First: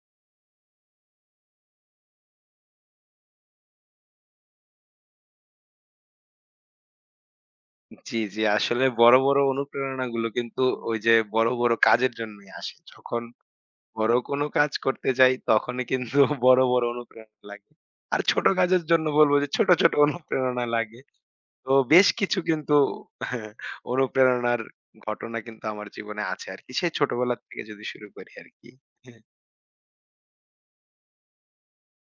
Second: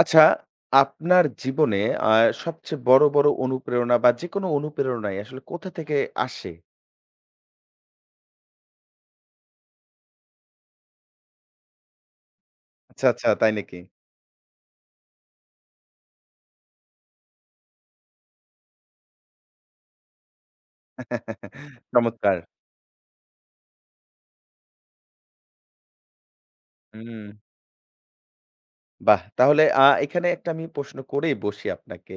আচ্ছা, আপনার জীবনে আ সবচেয়ে বড় অনুপ্রেরণা বা যেকোনো অনুপ্রেরণাই আসলে কোথা থেকে আসে? জি, জি। আসলে বড়, বড় অনুপ্রেরণাগুলো কিন্তু ওই যে বড়, বড় কাজের জন্যই আসে। আচ্ছা, যখন আচ্ছা, তাই নাকি? বড় কোনো কাজ করতে যাই তখনই কিন্তু বড়, বড় অনুপ্রেরণা লাগে। আর ছোট কাজের জন্য বলব যে ছোট, ছোট অনুপ্রেরণা লাগে। তো বেশ চমৎকার! কিছু কিন্তু হ্যাঁ, অনুপ্রেরণার ঘটনা কিন্তু আমার জীবনে আছে আরকি। সেই হুম, ছোটবেলা থেকে যদি শুরু করি আরকি। বাহ! তাহলে এখানে একটা আমি প্রশ্ন করেই বসি আপনাকে।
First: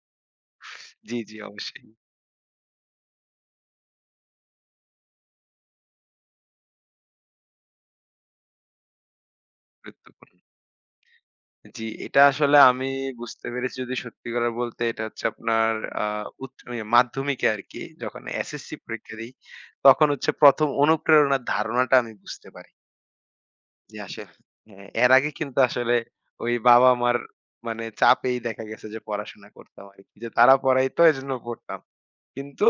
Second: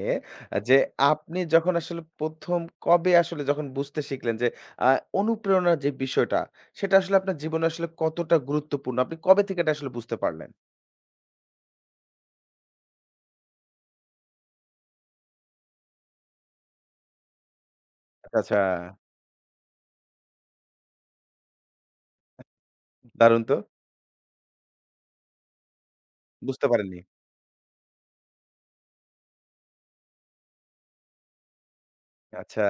আ যে জি, জি আপনি যখন অবশ্যই আসলে ১ম কবে আসলে যখন বুঝতে শিখলেন যে আ অনুপ্রেরণার যে বিষয়টা, সেটা আসলে আপনার জীবনে আসলে কতটা গুরুত্বপূর্ণ? আপনি কবে থেকে এটা আসলে বুঝতে গুরুত্বপূর্ণ। পারলেন? জি, এটা আসলে আমি বুঝতে পেরেছি, যদি সত্যি কথা বলতে এটা হচ্ছে আপনার আ উচ্চ ইয়ে মাধ্যমিকে আরকি যখন আচ্ছা, আচ্ছা, এসএসসি পরীক্ষা দেই, তখন হচ্ছে ১ম অনুপ্রেরণার ধারণাটা আমি বুঝতে পারি। দারুণ তো! যে আসলে হ্যাঁ, এর আগে কিন্তু আসলে ওই বুঝতে পারেননি। বাবা-মার মানে চাপেই দেখা গেছে যে পড়াশোনা করতাম আরকি। যে তারা পড়াইতো এজন্য পড়তাম। আচ্ছা, কিন্তু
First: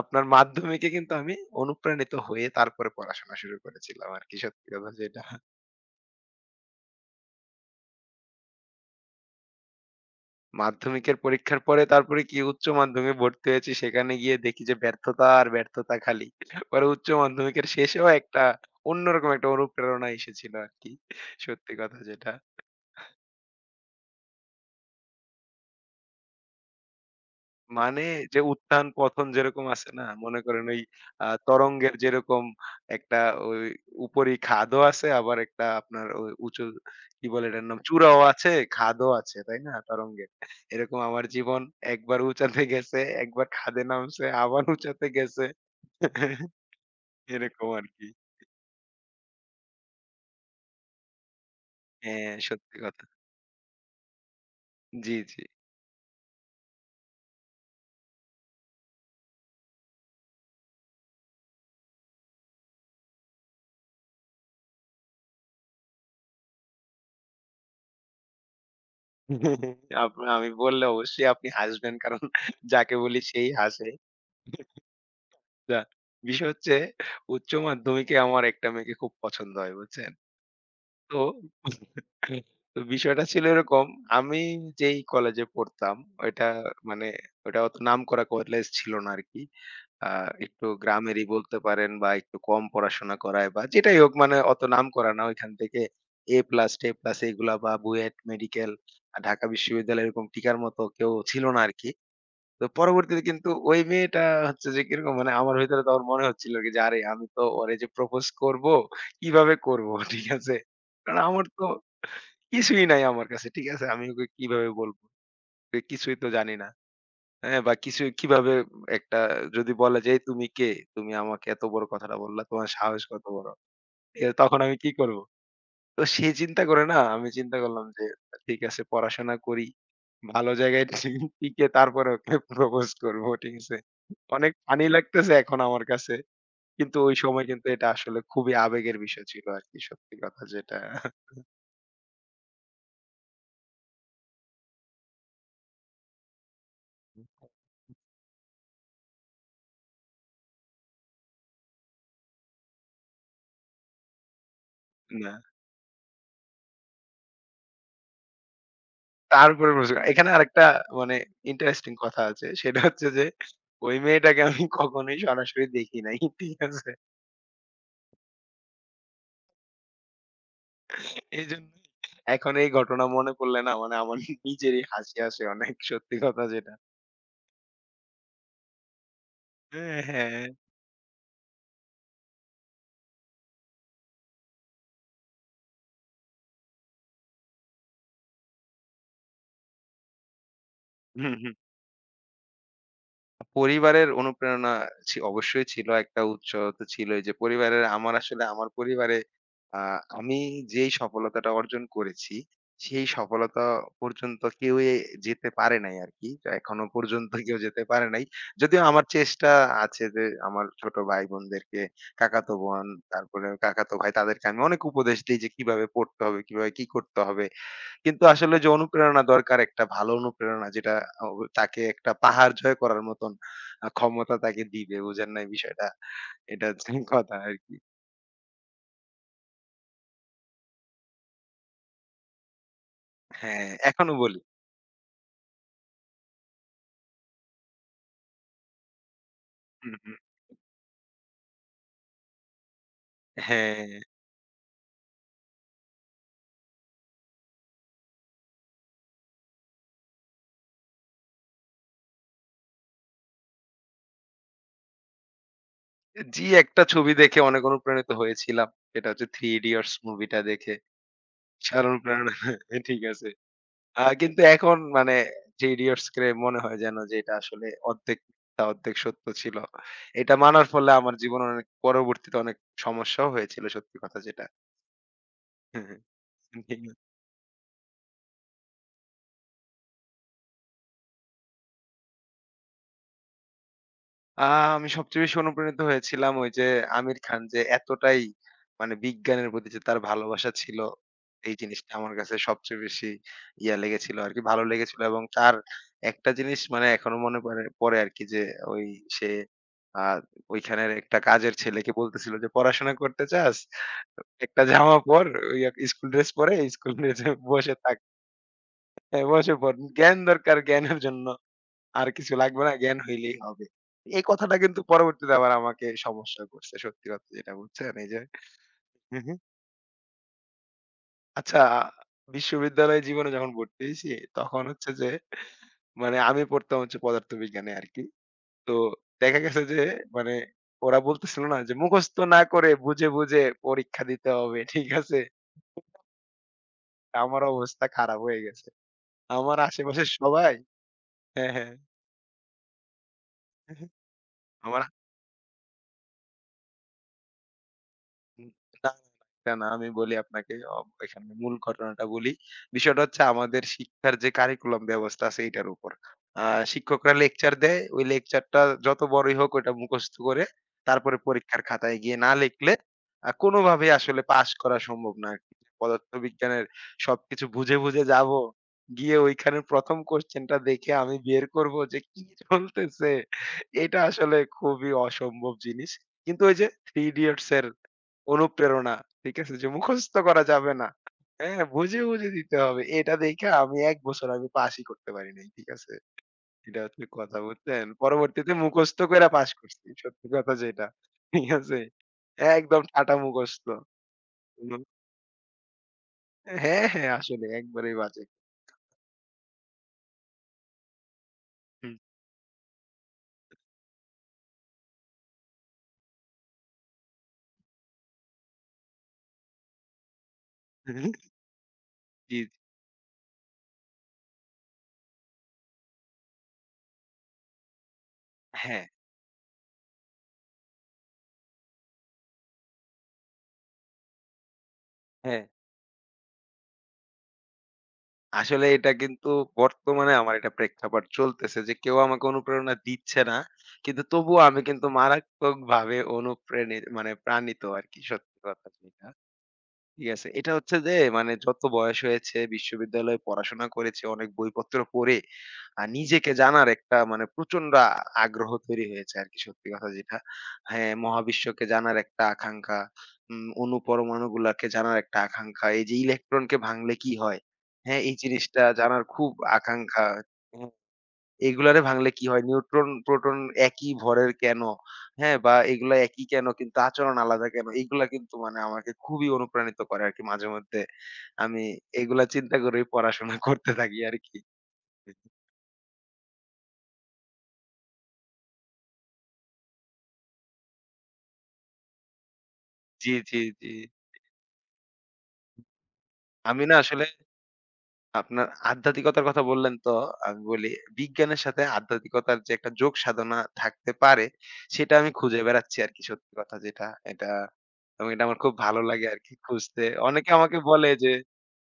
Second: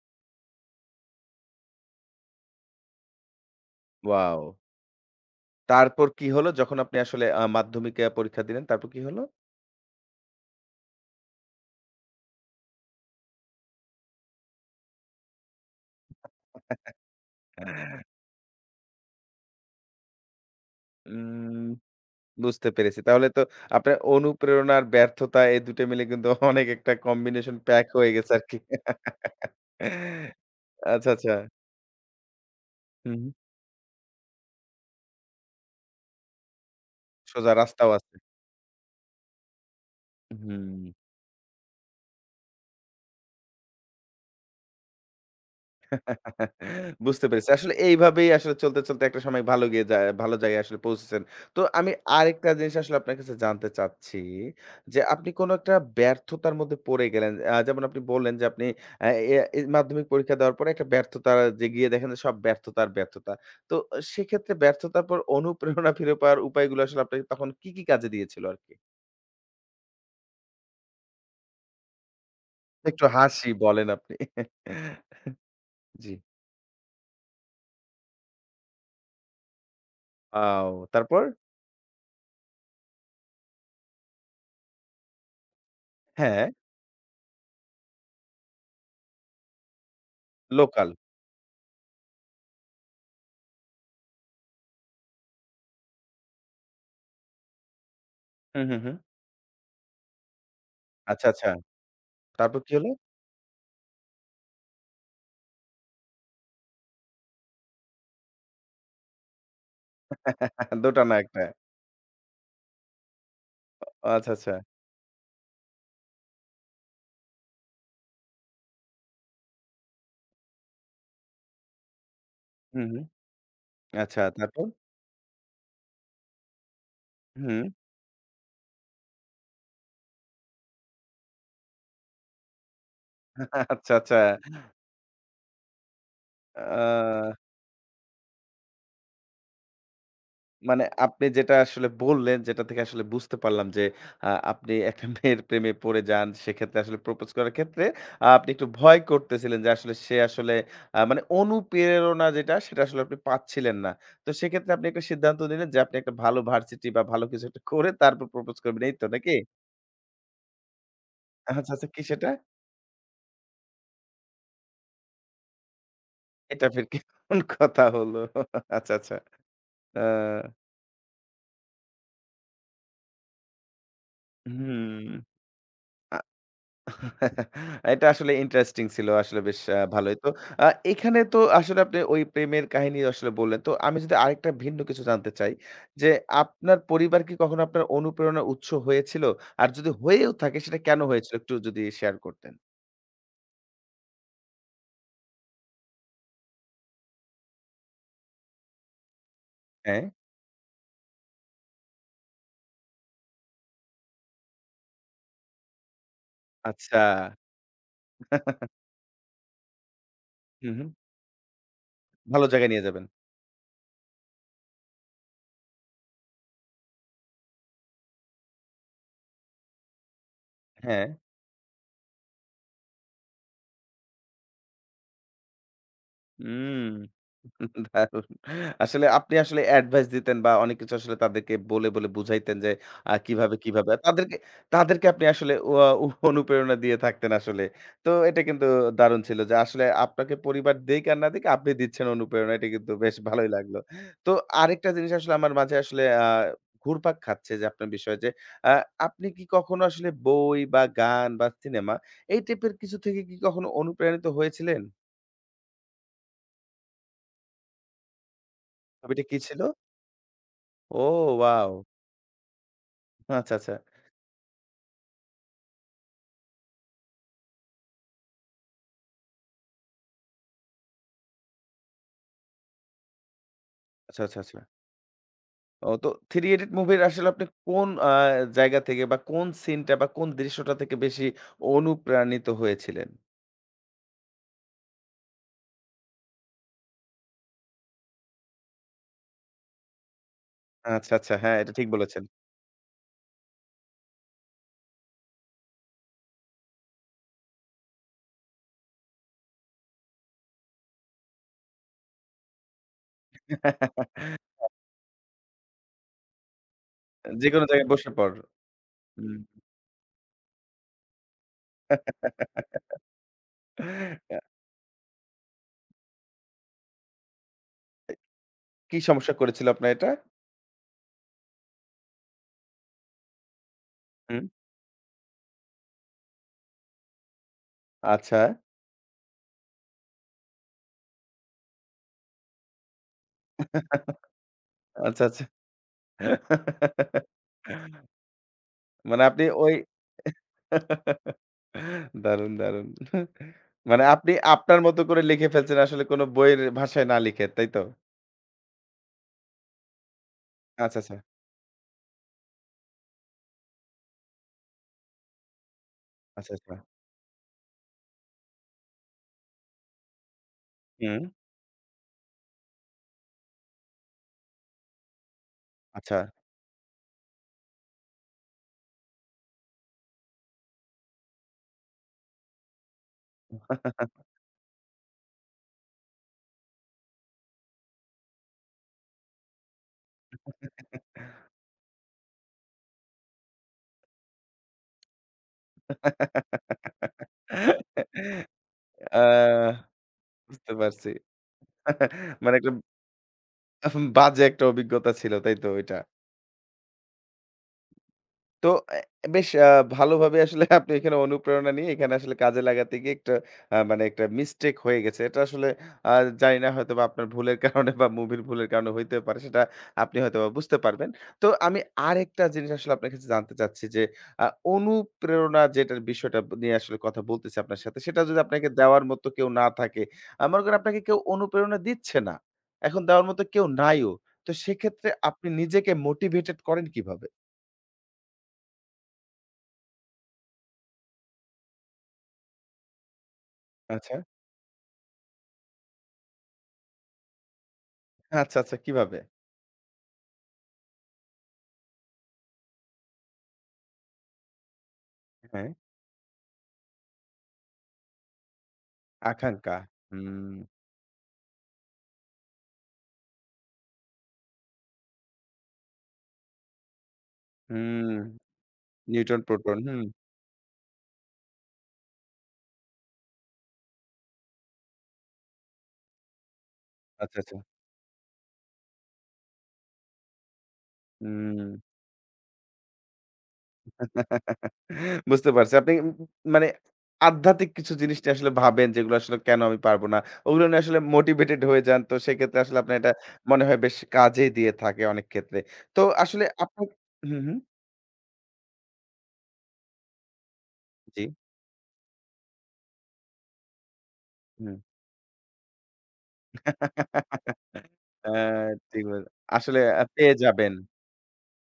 আপনার মাধ্যমিকে কিন্তু আমি অনুপ্রাণিত হয়ে তারপরে পড়াশোনা শুরু করেছিলাম আরকি, ওয়াও! সত্যি কথা যেটা। তারপর কি হলো? যখন আপনি আসলে মাধ্যমিকে পরীক্ষা দিলেন, তারপর কি হলো? মাধ্যমিকের পরীক্ষার পরে তারপরে কি উচ্চ মাধ্যমিকে ভর্তি হয়েছি। সেখানে গিয়ে দেখি যে ব্যর্থতা আর ব্যর্থতা খালি। পরে উচ্চ মাধ্যমিকের শেষেও একটা অন্যরকম একটা অনুপ্রেরণা এসেছিল আরকি। উম সত্যি কথা যেটা। বুঝতে পেরেছি। তাহলে তো আপনার অনুপ্রেরণা আর ব্যর্থতা এই ২ টা মিলে কিন্তু অনেক একটা কম্বিনেশন প্যাক মানে হয়ে গেছে যে আরকি। উত্থান পতন যেরকম আছে না? মনে করেন ওই আচ্ছা, আচ্ছা। তরঙ্গের যেরকম হুম, একটা হুম। ওই উপরি খাদও আছে, আবার একটা আপনার ওই উঁচু কি বলে সোজা এটার নাম? রাস্তাও আছে। চূড়াও আছে, খাদও আছে, তাই না? তরঙ্গের। হুম। এরকম আমার জীবন একবার উঁচাতে গেছে, একবার খাদে নামছে, আবার উঁচাতে গেছে। বুঝতে পেরেছি। এরকম আসলে আরকি। এইভাবেই আসলে চলতে, চলতে একটা সময় ভালো গিয়ে যায় ভালো জায়গায় আসলে পৌঁছেছেন। তো আমি হ্যাঁ, আরেকটা জিনিস সত্যি আসলে কথা। আপনার কাছে জানতে চাচ্ছি যে, জি, আপনি জি। কোনো একটা ব্যর্থতার মধ্যে পড়ে গেলেন। যেমন আপনি বললেন যে, আপনি আ এ এই মাধ্যমিক পরীক্ষা দেওয়ার পরে একটা ব্যর্থতা যে গিয়ে দেখেন যে, সব ব্যর্থতা আর ব্যর্থতা। তো সেক্ষেত্রে ব্যর্থতার পর অনুপ্রেরণা ফিরে পাওয়ার উপায়গুলো আসলে আপনাকে তখন কি, কি কাজে দিয়েছিল আরকি? আপনা আমি বললে অবশ্যই আপনি হাসবেন, কারণ যাকে একটু বলি হাসি সেই বলেন হাসে। আপনি। না, জি। বিষয় হচ্ছে উচ্চ মাধ্যমিকে আমার একটা মেয়েকে খুব পছন্দ হয়, বুঝছেন? ওয়াও! তো তারপর? তো বিষয়টা ছিল এরকম, আমি যেই কলেজে পড়তাম হ্যাঁ, ওইটা মানে ওটা অত নামকরা কলেজ ছিল না আরকি। আ একটু লোকাল। গ্রামেরই বলতে পারেন বা একটু কম পড়াশোনা করায় বা যেটাই হোক মানে অত নামকরা না। ওইখান থেকে এ প্লাস, টে প্লাস এগুলা বা বুয়েট, হুম, মেডিকেল, হুম, হুম। ঢাকা বিশ্ববিদ্যালয় এরকম টিকার মতো কেউ আচ্ছা, ছিল আচ্ছা। না আরকি। তারপর তো কি হলো? পরবর্তীতে কিন্তু ওই মেয়েটা হচ্ছে যে কিরকম মানে আমার ভেতরে তখন মনে হচ্ছিল কি যে, আরে আমি তো ওরে যে প্রপোজ করব, কিভাবে করব? ঠিক আছে, দুটো না কারণ একটা। আমার তো কিছুই নাই, আমার কাছে ঠিক আছে, আমি ও ওকে আচ্ছা, আচ্ছা। কিভাবে বলবো যে কিছুই তো জানি না, হ্যাঁ বা কিছু কিভাবে একটা যদি বলা যায়, তুমি কে, তুমি আমাকে এত বড় কথাটা বললা, তোমার হুম, সাহস হুম। কত বড়! আচ্ছা ঠিক আছে, তখন তারপর? আমি কি করব? তো সে চিন্তা করে না, আমি চিন্তা হুম। করলাম যে ঠিক আছে, পড়াশোনা করি। ভালো জায়গায় টিকে তারপরে ওকে প্রপোজ করবো। ঠিক আছে? আচ্ছা, আচ্ছা। অনেক ফানি লাগতেছে এখন আমার কাছে। কিন্তু ওই আ সময় কিন্তু এটা আসলে খুবই আবেগের বিষয় ছিল আরকি, সত্যি কথা যেটা। মানে আপনি যেটা আসলে বললেন, যেটা থেকে আসলে বুঝতে পারলাম যে আপনি একটা মেয়ের প্রেমে পড়ে যান। সেক্ষেত্রে আসলে প্রপোজ করার ক্ষেত্রে আপনি একটু ভয় করতেছিলেন যে আসলে সে আসলে মানে অনুপ্রেরণা যেটা সেটা আসলে আপনি পাচ্ছিলেন না। তো সেক্ষেত্রে আপনি একটা সিদ্ধান্ত না। নিলেন যে আপনি একটা ভালো ভার্সিটি বা ভালো কিছু একটা করে তারপর প্রপোজ করবেন। এই তো নাকি? তারপরে প্রশ্ন করি। এখানে আরেকটা মানে আচ্ছা, আচ্ছা ইন্টারেস্টিং কি কথা সেটা? আছে। সেটা হচ্ছে যে ওই মেয়েটাকে আমি কখনোই সরাসরি দেখি নাই। ঠিক এটা ফির আছে? কেমন কথা হলো? আচ্ছা, আচ্ছা। আ এইজন্য এখন এই ঘটনা মনে পড়লে না, মানে আমার নিজেরই হুম। হাসি আসে অনেক, আ সত্যি কথা যেটা। এটা আসলে ইন্টারেস্টিং ছিল। আসলে বেশ হ্যাঁ, ভালোই। তো হ্যাঁ। আ এখানে তো আসলে আপনি ওই প্রেমের কাহিনী আসলে বললেন। তো আমি যদি আরেকটা ভিন্ন কিছু জানতে চাই যে, আপনার পরিবার কি কখনো আপনার অনুপ্রেরণার উৎস হয়েছিল? আর যদি হয়েও থাকে সেটা কেন হয়েছিল? হুম, হুম। একটু যদি শেয়ার করতেন। পরিবারের অনুপ্রেরণা অবশ্যই ছিল। একটা উৎস তো ছিলই যে পরিবারের আমার আসলে আমার পরিবারে আ হ্যাঁ, আমি যেই সফলতাটা অর্জন করেছি, সেই সফলতা পর্যন্ত কেউই যেতে পারে নাই আরকি। এখনো আচ্ছা। পর্যন্ত কেউ যেতে পারে নাই। যদিও আমার চেষ্টা আছে যে আমার হুম, হুম। ছোট ভাই-বোনদেরকে, ভালো কাকাতো জায়গায় নিয়ে বোন, যাবেন। তারপরে কাকাতো ভাই তাদেরকে আমি অনেক উপদেশ দেই যে কিভাবে পড়তে হবে, কিভাবে কি করতে হবে। কিন্তু আসলে যে অনুপ্রেরণা দরকার, একটা ভালো অনুপ্রেরণা যেটা হ্যাঁ, আ ও তাকে একটা পাহাড় জয় করার মতন ক্ষমতা তাকে দিবে। বুঝেন নাই বিষয়টা? এটা হুম। হচ্ছে কথা আরকি। দারুণ! আসলে আপনি আসলে অ্যাডভাইস দিতেন বা অনেক কিছু আসলে তাদেরকে বলে, বলে বুঝাইতেন যে কিভাবে, হ্যাঁ, কিভাবে। এখনো তাদেরকে বলি। তাদেরকে আপনি আসলে ওয়া উ অনুপ্রেরণা দিয়ে থাকতেন আসলে। তো এটা কিন্তু দারুণ ছিল যে আসলে হুম, হুম। আপনাকে পরিবার দিক আর না দিক আপনি দিচ্ছেন অনুপ্রেরণা। এটা কিন্তু বেশ ভালোই লাগলো। হ্যাঁ, তো আরেকটা জিনিস আসলে আমার মাঝে আসলে ঘুরপাক খাচ্ছে যে আপনার বিষয়ে যে আ আপনি কি কখনো আসলে বই বা গান বা সিনেমা এই টাইপের কিছু থেকে কি কখনো অনুপ্রাণিত হয়েছিলেন? জি একটা ছবি দেখে অনেক অনুপ্রাণিত হয়েছিলাম। সেটা ছবিটা হচ্ছে কি 'Three ছিল? Idiots' মুভিটা দেখে। ও ওয়াও! বিশাল অনুপ্রেরণা। ঠিক আছে। আচ্ছা, আচ্ছা। কিন্তু এখন মানে যে ইডিয়টস ক্রেভ মনে হয় যেন যে এটা আসলে অর্ধেক মিথ্যা, অর্ধেক সত্য ছিল। এটা মানার ফলে আমার জীবনে অনেক পরবর্তীতে অনেক সমস্যাও হয়েছিল, সত্যি কথা আচ্ছা, আচ্ছা, যেটা। আচ্ছা। ও তো 'থ্রি ইডিয়ট' মুভির আসলে আপনি কোন জায়গা থেকে বা কোন সিনটা বা কোন দৃশ্যটা থেকে বেশি অনুপ্রাণিত হয়েছিলেন? আ আমি সবচেয়ে বেশি অনুপ্রাণিত হয়েছিলাম ওই যে আমির খান যে এতটাই মানে বিজ্ঞানের প্রতি যে তার ভালোবাসা ছিল, আচ্ছা, আচ্ছা। এই হ্যাঁ, এটা ঠিক জিনিসটা আমার বলেছেন। কাছে সবচেয়ে বেশি ইয়া লেগেছিল আরকি, ভালো লেগেছিল, এবং তার একটা জিনিস মানে এখনো মনে পড়ে পড়ে আরকি যে ওই সে আ ওইখানের একটা কাজের ছেলেকে বলতেছিল যে, "পড়াশোনা করতে চাস? একটা জামা পর, ইয়া স্কুল ড্রেস পরে স্কুল ড্রেসে যেকোনো বসে জায়গায় থাক। বসে পড়। হ্যাঁ, হুম। বসে পড়। জ্ঞান দরকার, জ্ঞানের জন্য আর কিছু লাগবে না, জ্ঞান হইলেই হবে।" এই আ কথাটা কিন্তু পরবর্তীতে আবার আমাকে সমস্যা করছে, সত্যি কথা যেটা, বুঝছেন? এই যে কি হুম, সমস্যা হুম। করেছিল আপনার এটা? আচ্ছা, বিশ্ববিদ্যালয় জীবনে যখন ভর্তি হইছি হুম, তখন হচ্ছে যে মানে আমি পড়তাম হচ্ছে পদার্থবিজ্ঞানে আরকি। আচ্ছা। তো দেখা গেছে যে মানে ওরা বলতেছিল না যে মুখস্থ না করে বুঝে, বুঝে পরীক্ষা দিতে হবে। ঠিক আছে? আচ্ছা, আচ্ছা। আমার অবস্থা খারাপ হয়ে গেছে। মানে আপনি আমার ওই আশেপাশের সবাই হ্যাঁ, হ্যাঁ। দারুণ, দারুণ। মানে আপনি আপনার আমার মতো করে লিখে ফেলছেন আসলে কোনো বইয়ের ভাষায় না লিখে, তাই তো? উম না, না, না, আমি বলি আপনাকে আচ্ছা, আচ্ছা, এখানে মূল ঘটনাটা বলি। বিষয়টা হচ্ছে আমাদের শিক্ষার যে কারিকুলাম ব্যবস্থা আছে এটার উপর। আ আচ্ছা, আচ্ছা। শিক্ষকরা লেকচার দেয়, ওই লেকচারটা যত বড়ই হোক ওইটা মুখস্থ করে তারপরে হুম, পরীক্ষার খাতায় গিয়ে না লিখলে কোনোভাবেই আসলে পাস করা সম্ভব না আরকি। আচ্ছা। পদার্থবিজ্ঞানের সবকিছু বুঝে, বুঝে যাবো। গিয়ে ওইখানে ১ম কোয়েশ্চেনটা দেখে আমি বের করব যে কি চলতেছে? এটা আসলে খুবই অসম্ভব জিনিস। কিন্তু ওই যে 'Three Idiots' এর অনুপ্রেরণা। ঠিক আছে? যে মুখস্থ করা যাবে না। হ্যাঁ? বুঝে, বুঝে দিতে হবে। এটা দেইখা আমি ১ বছর পাসই করতে পারি নাই। ঠিক আছে? এটা হচ্ছে কথা, বুঝছেন? পরবর্তীতে মুখস্থ কইরা পাস আ করছি। সত্যি কথা বুঝতে যেটা। পারছি। ঠিক আছে? মানে একদম ঠাটা মুখস্থ। বাজে একটা হুম। অভিজ্ঞতা ছিল, তাই তো ওইটা? হ্যাঁ, হ্যাঁ আসলে একবারেই বাজে। তো বেশ ভালোভাবে আসলে আপনি এখানে অনুপ্রেরণা নিয়ে হুম। এখানে আসলে কাজে লাগাতে গিয়ে একটা মানে একটা মিস্টেক হয়ে গেছে। এটা আসলে আ জানি না হয়তোবা আপনার ভুলের কারণে বা মুভির ভুলের কারণে হইতে পারে। সেটা আপনি হয়তোবা বুঝতে পারবেন। তো আমি জি, আরেকটা জি। জিনিস আসলে আপনার কাছে জানতে চাচ্ছি যে আ অনুপ্রেরণা যেটার বিষয়টা নিয়ে আসলে কথা বলতেছি আপনার সাথে, সেটা যদি আপনাকে হ্যাঁ, দেওয়ার মতো কেউ না থাকে, মনে করেন আপনাকে কেউ অনুপ্রেরণা দিচ্ছে না। এখন দেওয়ার মতো কেউ নাইও। তো সেক্ষেত্রে হ্যাঁ। আপনি নিজেকে মোটিভেটেড করেন কিভাবে? আসলে এটা কিন্তু বর্তমানে আমার এটা প্রেক্ষাপট চলতেছে যে কেউ আমাকে অনুপ্রেরণা দিচ্ছে না। কিন্তু আচ্ছা। তবুও আমি কিন্তু মারাত্মকভাবে অনুপ্রাণিত মানে প্রাণিত আরকি, সত্যি আচ্ছা, কথা আচ্ছা যেটা। কিভাবে? ঠিক আছে। এটা হচ্ছে যে মানে যত বয়স হয়েছে, বিশ্ববিদ্যালয়ে পড়াশোনা করেছি, অনেক বইপত্র পড়ে হ্যাঁ, নিজেকে জানার একটা মানে প্রচন্ড আগ্রহ তৈরি হয়েছে আরকি, সত্যি আকাঙ্ক্ষা। কথা যেটা। হুম, হ্যাঁ, মহাবিশ্বকে জানার একটা আকাঙ্খা, অণু পরমাণু গুলাকে জানার একটা আকাঙ্খা, এই যে ইলেকট্রনকে ভাঙলে কি হয়? হ্যাঁ, হুম, এই জিনিসটা জানার খুব নিউটন, প্রোটন। হুম, আকাঙ্খা। এগুলারে ভাঙলে কি হয়? নিউট্রন, প্রোটন একই ভরের কেন? হ্যাঁ? বা এগুলা একই কেন? কিন্তু আচরণ আচ্ছা, আলাদা আচ্ছা। কেন? এগুলা কিন্তু মানে আমাকে খুবই অনুপ্রাণিত করে আরকি মাঝে মধ্যে। হুম। আমি এগুলা চিন্তা করেই পড়াশোনা করতে থাকি আরকি। বুঝতে পারছি। আপনি মানে আধ্যাত্মিক কিছু জিনিস নিয়ে আসলে ভাবেন যেগুলো আসলে কেন আমি পারব না। ওগুলো নিয়ে আসলে মোটিভেটেড হয়ে যান। তো সেক্ষেত্রে আসলে আপনার এটা জি, জি, মনে জি। হয় বেশ কাজে দিয়ে থাকে অনেক ক্ষেত্রে। তো আসলে আমি না আপনার আসলে হুম, হুম। আপনার আধ্যাত্মিকতার কথা বললেন তো, আমি বলি জি, বিজ্ঞানের সাথে আধ্যাত্মিকতার যে একটা যোগ সাধনা থাকতে পারে, হুম। সেটা আমি খুঁজে বেড়াচ্ছি আরকি, সত্যি কথা যেটা। এটা এবং এটা আ আমার খুব ভালো ঠিক লাগে বলে আরকি আসলে খুঁজতে। অনেকে পেয়ে আমাকে যাবেন। বলে যে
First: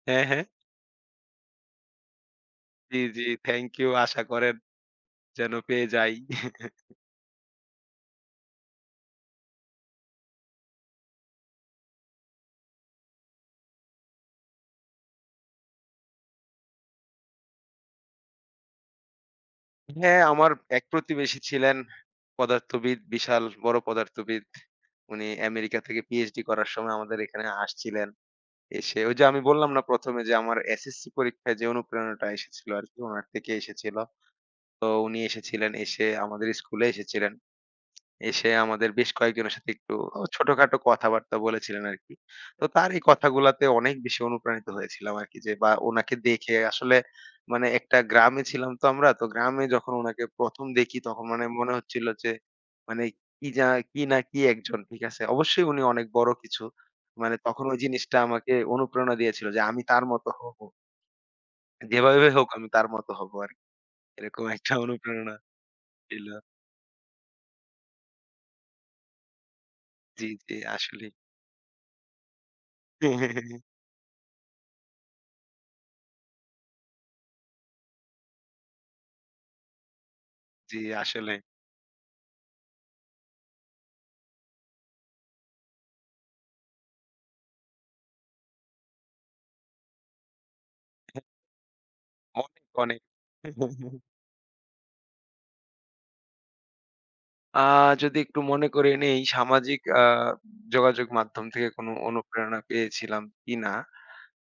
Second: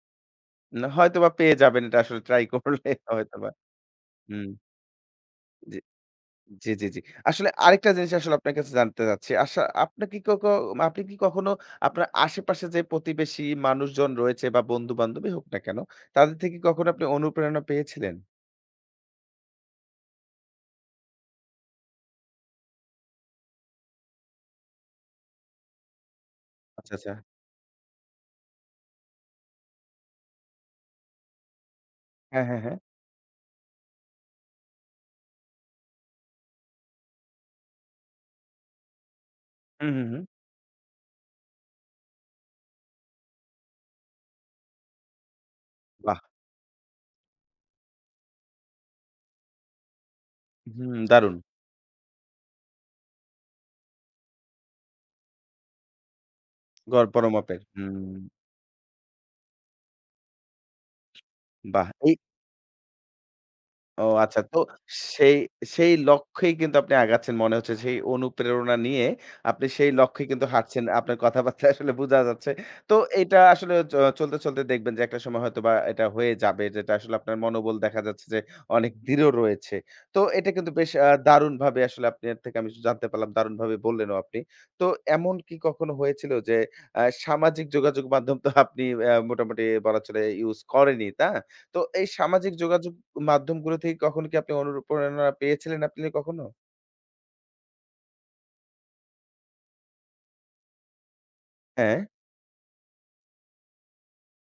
হ্যাঁ, হ্যাঁ? না হয়তোবা পেয়ে যাবেন এটা আসলে ট্রাই করলে জি, জি। হয়তোবা। Thank you. আশা হুম। করেন যেন জি, পেয়ে যাই। জি, জি, জি। আসলে আরেকটা জিনিস আসলে আপনার কাছে জানতে চাচ্ছি। আপনার কি আপনি কি কখনো আপনার আশেপাশে যে প্রতিবেশী মানুষজন রয়েছে বা বন্ধু-বান্ধবী হোক না কেন, তাদের থেকে কখনো আপনি অনুপ্রেরণা পেয়েছিলেন? হ্যাঁ, আমার এক প্রতিবেশী ছিলেন পদার্থবিদ, বিশাল বড় পদার্থবিদ। উনি আমেরিকা থেকে পিএইচডি করার আচ্ছা, সময় আচ্ছা। আমাদের এখানে আসছিলেন। এসে ওই যে আমি বললাম না, ১ম এ যে আমার এসএসসি পরীক্ষায় যে অনুপ্রেরণাটা হ্যাঁ, হ্যাঁ, এসেছিল হ্যাঁ। আরকি উনার থেকে এসেছিল। তো উনি এসেছিলেন, এসে আমাদের স্কুলে এসেছিলেন। এসে আমাদের বেশ কয়েকজনের সাথে হুম, একটু হুম, হুম। ও ছোটখাটো কথাবার্তা বলেছিলেন আরকি। তো তার এই কথাগুলাতে অনেক বেশি অনুপ্রাণিত হয়েছিলাম আরকি, যে বা উনাকে বাহ! দেখে আসলে মানে একটা গ্রামে ছিলাম তো আমরা। তো গ্রামে যখন উনাকে ১ম হুম, দেখি তখন দারুণ। মানে মনে হচ্ছিল যে মানে কি যা কি না কি একজন, ঠিক আছে? অবশ্যই উনি অনেক বড় কিছু। গড় বড় মানে মাপের। তখন ওই জিনিসটা হুম, আমাকে অনুপ্রেরণা দিয়েছিল যে আমি তার মতো হবো। বাহ! যেভাবে হোক আমি তার মতো হবো আরকি। ও আচ্ছা। এরকম তো একটা অনুপ্রেরণা সেই সেই ছিল। লক্ষ্যেই কিন্তু আপনি আগাচ্ছেন মনে হচ্ছে। সেই অনুপ্রেরণা নিয়ে আপনি সেই লক্ষ্যে জি, কিন্তু জি হাঁটছেন। আসলেই। আপনার কথাবার্তায় আসলে বোঝা যাচ্ছে। তো এটা আসলে চলতে, চলতে দেখবেন যে একটা সময় হয়তোবা এটা হয়ে যাবে। যেটা আসলে আপনার মনোবল দেখা যাচ্ছে যে অনেক দৃঢ় রয়েছে। তো এটা কিন্তু জি, বেশ আসলেই। দারুণভাবে আসলে আপনার থেকে আমি জানতে পারলাম। দারুণভাবে বললেনও আপনি। তো এমন কি কখনো হয়েছিল যে সামাজিক যোগাযোগ মাধ্যম তো আপনি মোটামুটি বলা চলে ইউজ করেনই, তা? তো এই সামাজিক অনেক, যোগাযোগ অনেক। মাধ্যমগুলো থেকে কখনো কি আপনি অনুপ্রেরণা পেয়েছিলেন আপনি কখনো? আ যদি একটু মনে করে নেই সামাজিক যোগাযোগ মাধ্যম থেকে কোনো হ্যাঁ। অনুপ্রেরণা পেয়েছিলাম কিনা,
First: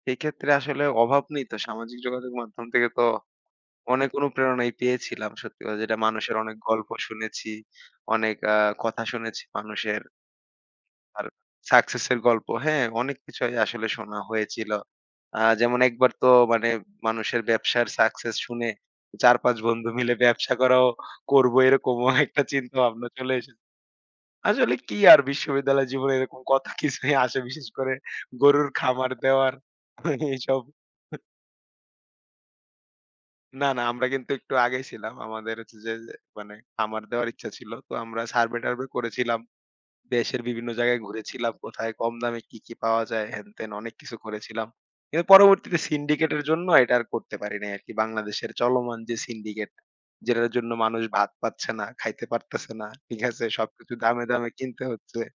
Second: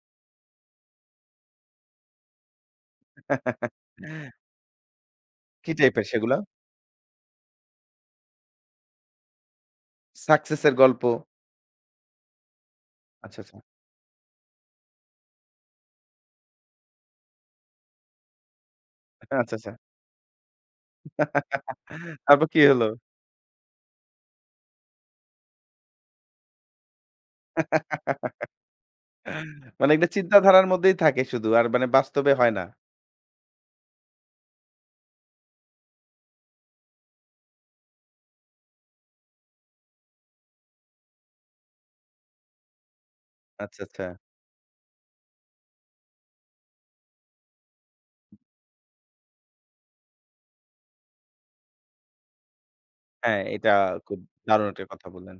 সেক্ষেত্রে আসলে অভাব নেই তো। সামাজিক যোগাযোগ মাধ্যম থেকে তো অনেক অনুপ্রেরণাই পেয়েছিলাম, সত্যি কি কথা যেটা, টাইপের সেগুলা? মানুষের অনেক গল্প শুনেছি, অনেক কথা শুনেছি মানুষের। সাকসেসের গল্প। আর সাকসেসের গল্প, হ্যাঁ, অনেক আচ্ছা, আচ্ছা। কিছুই আসলে শোনা হয়েছিল। যেমন একবার তো মানে মানুষের ব্যবসার সাকসেস শুনে আচ্ছা, ৪-৫ আচ্ছা। বন্ধু মিলে ব্যবসা করাও করবো এরকমও একটা তারপর কি চিন্তা হলো? ভাবনা চলে এসেছে। আসলে কি আর বিশ্ববিদ্যালয় জীবনে এরকম কত কিছুই আসে, বিশেষ করে গরুর খামার দেওয়ার মানে এটা এইসব। চিন্তাধারার মধ্যেই থাকে শুধু। আর মানে বাস্তবে হয় না। না, না আমরা কিন্তু একটু আগে ছিলাম। আমাদের হচ্ছে যে মানে খামার দেওয়ার ইচ্ছা ছিল। তো আমরা সার্ভে-টার্ভে করেছিলাম। দেশের বিভিন্ন জায়গায় ঘুরেছিলাম, কোথায় কম দামে কি, কি পাওয়া যায় হেন-তেন আচ্ছা, অনেক আচ্ছা। কিছু করেছিলাম। কিন্তু পরবর্তীতে সিন্ডিকেটের জন্য এটা আর করতে পারি নাই আরকি। বাংলাদেশের চলমান যে সিন্ডিকেট, যেটার জন্য মানুষ ভাত পাচ্ছে না, খাইতে পারতেছে না। ঠিক হ্যাঁ, আছে? এটা সবকিছু খুব দামে, দামে দারুণ কিনতে একটা কথা হচ্ছে। বললেন।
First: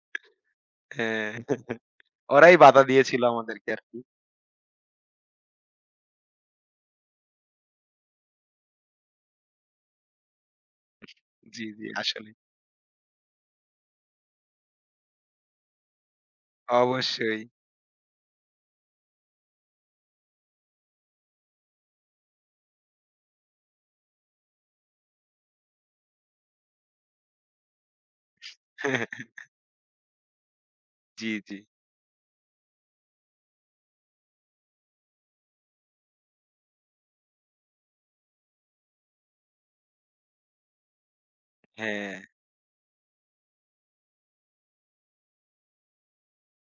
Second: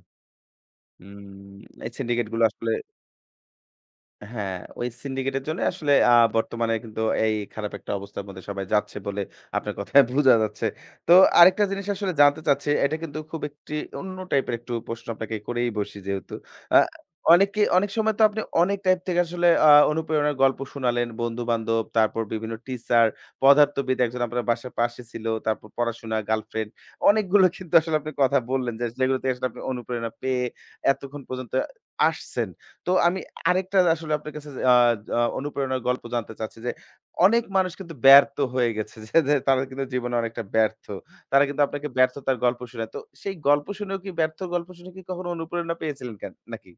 হ্যাঁ, উম এই সিন্ডিকেট গুলো ওরাই আসলে বাধা দিয়েছিল আমাদেরকে আরকি। হ্যাঁ, ওই সিন্ডিকেটের জন্য আসলে বর্তমানে কিন্তু এই খারাপ একটা অবস্থার মধ্যে সবাই যাচ্ছে বলে আপনার কথায় বোঝা যাচ্ছে। তো আরেকটা জি, জিনিস জি আসলে আসলেই। জানতে চাচ্ছি, এটা কিন্তু খুব একটি অন্য টাইপের একটু প্রশ্ন আপনাকে করেই বসি যেহেতু। আ অবশ্যই। অনেকে অনেক সময় তো আপনি অনেক টাইপ থেকে আসলে অনুপ্রেরণার গল্প শোনালেন। বন্ধু-বান্ধব, তারপর বিভিন্ন টিচার, পদার্থবিদ একজন আপনার বাসার পাশে ছিল, তারপর পড়াশোনা, গার্লফ্রেন্ড অনেকগুলো কিন্তু আসলে আপনি কথা বললেন যে, যেগুলো থেকে আসলে আপনি অনুপ্রেরণা পেয়ে এতক্ষণ জি, পর্যন্ত জি। আসছেন। তো আমি আরেকটা আসলে আপনার কাছে আ আ অনুপ্রেরণার গল্প জানতে চাচ্ছি যে, অনেক মানুষ কিন্তু ব্যর্থ হয়ে গেছে যে, যে তারা কিন্তু জীবনে অনেকটা ব্যর্থ। তারা কিন্তু আপনাকে হ্যাঁ। ব্যর্থতার গল্প শোনায়। তো সেই গল্প শুনেও কি ব্যর্থ গল্প শুনে কি কখনো অনুপ্রেরণা পেয়েছিলেন কেন নাকি?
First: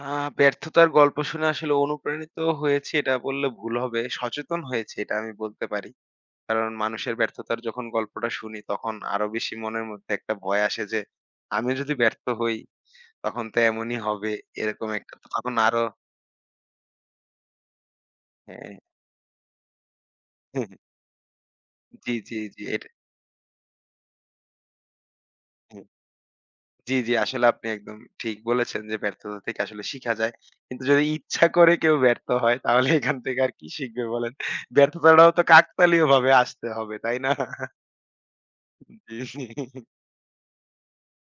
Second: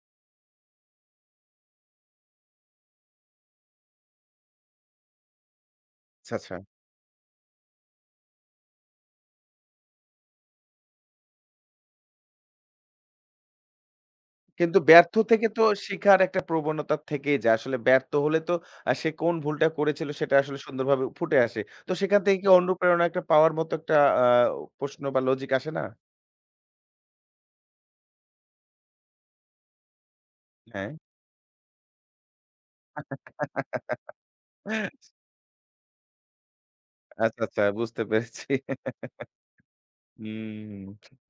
আ ব্যর্থতার গল্প শুনে আসলে অনুপ্রাণিত হয়েছি এটা বললে ভুল হবে। সচেতন হয়েছি এটা আমি বলতে পারি। আচ্ছা, আচ্ছা। কারণ মানুষের ব্যর্থতার যখন গল্পটা শুনি তখন আরো বেশি মনের মধ্যে একটা ভয় আসে যে আমি যদি ব্যর্থ হই তখন তো এমনই হবে, কিন্তু এরকম ব্যর্থ একটা তো থেকে তখন তো আরো শিখার একটা প্রবণতা থেকেই যায়। আসলে ব্যর্থ হলে তো হ্যাঁ। সে কোন ভুলটা করেছিল সেটা আসলে সুন্দরভাবে ফুটে আসে। তো জি, সেখান জি, থেকে কি জি এটা অনুপ্রেরণা একটা পাওয়ার মতো একটা আ প্রশ্ন বা লজিক আসে না? হ্যাঁ, জি, জি আসলে আপনি একদম ঠিক বলেছেন যে ব্যর্থতা থেকে আসলে শিখা যায়। কিন্তু হ্যাঁ? যদি ইচ্ছা করে কেউ ব্যর্থ হয় তাহলে এখান থেকে আর কি শিখবে বলেন? ব্যর্থতাটাও তো কাকতালীয়ভাবে আসতে হবে, তাই না? আচ্ছা, আচ্ছা বুঝতে পেরেছি। জি, জি। হুম,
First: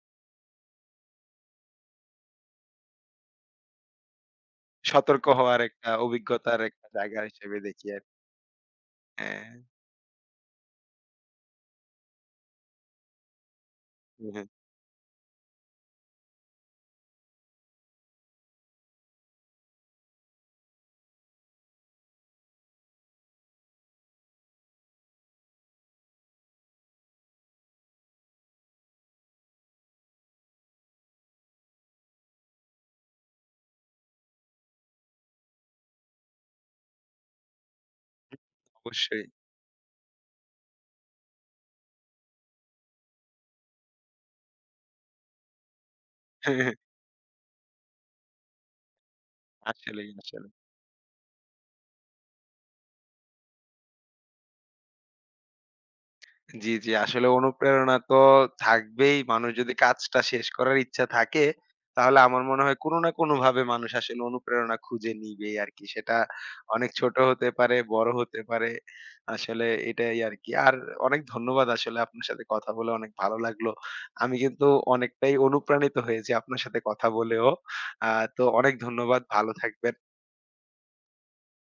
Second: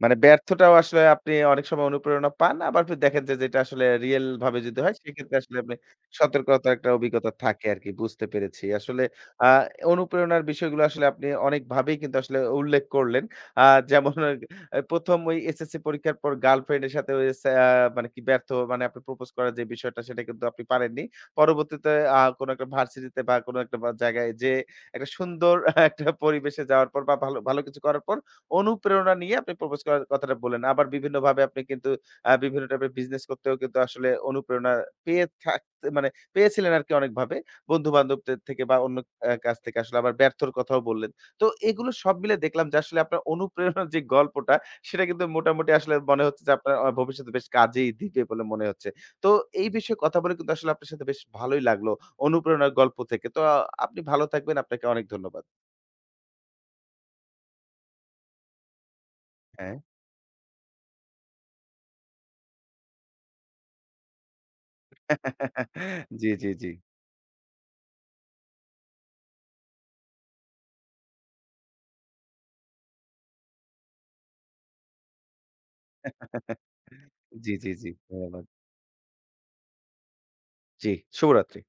মানে ব্যর্থটাও আসলে আপনি অনেক সময় অনুপ্রেরণা পান। আবার ফির দেখেন যে যেটা আসলে রিয়াল ভাবে যদি হয় সতর্ক সেক্ষেত্রে আসলে হওয়ার আপনি একটা অভিজ্ঞতার সতর্কতার একটা একটা জায়গা অভিজ্ঞতা হিসেবে থাকে দেখি আরকি আরকি। বুঝতে পেরেছি। আসলে আ হ্যাঁ, অনুপ্রেরণার বিষয়গুলো আসলে আপনি অনেকভাবেই কিন্তু আসলে উল্লেখ করলেন। আ যেমন হ্যাঁ, আ ১ম ওই এসএসসি পরীক্ষার পর গার্লফ্রেন্ডের সাথে ওই সা মানে কি ব্যর্থ মানে আপনি প্রপোজ করার যে বিষয়টা সেটা কিন্তু আপনি পারেননি। পরবর্তীতে কোনো একটা ভার্সিটিতে বা কোনো একটা বা জায়গায় যেয়ে একটা সুন্দর আহ, একটা পরিবেশে যাওয়ার পর বা ভালো কিছু করার পর অনুপ্রেরণা নিয়ে আপনি প্রপোজ করার কথাটা বললেন। আবার বিভিন্নভাবে আপনি কিন্তু বিভিন্ন টাইপের বিজনেস করতেও কিন্তু আসলে অনুপ্রেরণা পেয়ে থাকতে মানে পেয়েছিলেন আরকি অনেকভাবে। বন্ধু-বান্ধবদের থেকে বা অন্য অবশ্যই। কাছ থেকে আসলে আবার ব্যর্থর কথাও বললেন। তো এগুলো সব মিলে দেখলাম যে আসলে আপনার অনুপ্রেরণার যে গল্পটা সেটা কিন্তু মোটামুটি আসলে মনে হচ্ছে যে আপনার ভবিষ্যতে বেশ কাজেই দিবে বলে মনে হচ্ছে। তো এই বিষয়ে আসলেই, কথা বলে আসলে। কিন্তু আসলে আপনার সাথে বেশ ভালোই লাগলো অনুপ্রেরণার গল্প থেকে। তো আপনি ভালো থাকবেন। আপনাকে অনেক ধন্যবাদ। জি, জি। আসলে অনুপ্রেরণা তো থাকবেই। মানুষ যদি হ্যাঁ। কাজটা শেষ করার ইচ্ছা থাকে, তাহলে আমার মনে হয় কোনো না কোনোভাবে মানুষ আসলে অনুপ্রেরণা খুঁজে নিবেই আরকি। সেটা জি, জি, জি। অনেক ছোট হতে পারে, বড় হতে পারে। আসলে এটাই আরকি। আর অনেক ধন্যবাদ, আসলে আপনার সাথে কথা বলে অনেক ভালো লাগলো। আমি কিন্তু অনেকটাই অনুপ্রাণিত হয়েছি আপনার সাথে কথা বলেও। জি, জি, জি। আ তো ধন্যবাদ। অনেক ধন্যবাদ। ভালো থাকবেন। জি, শুভরাত্রি।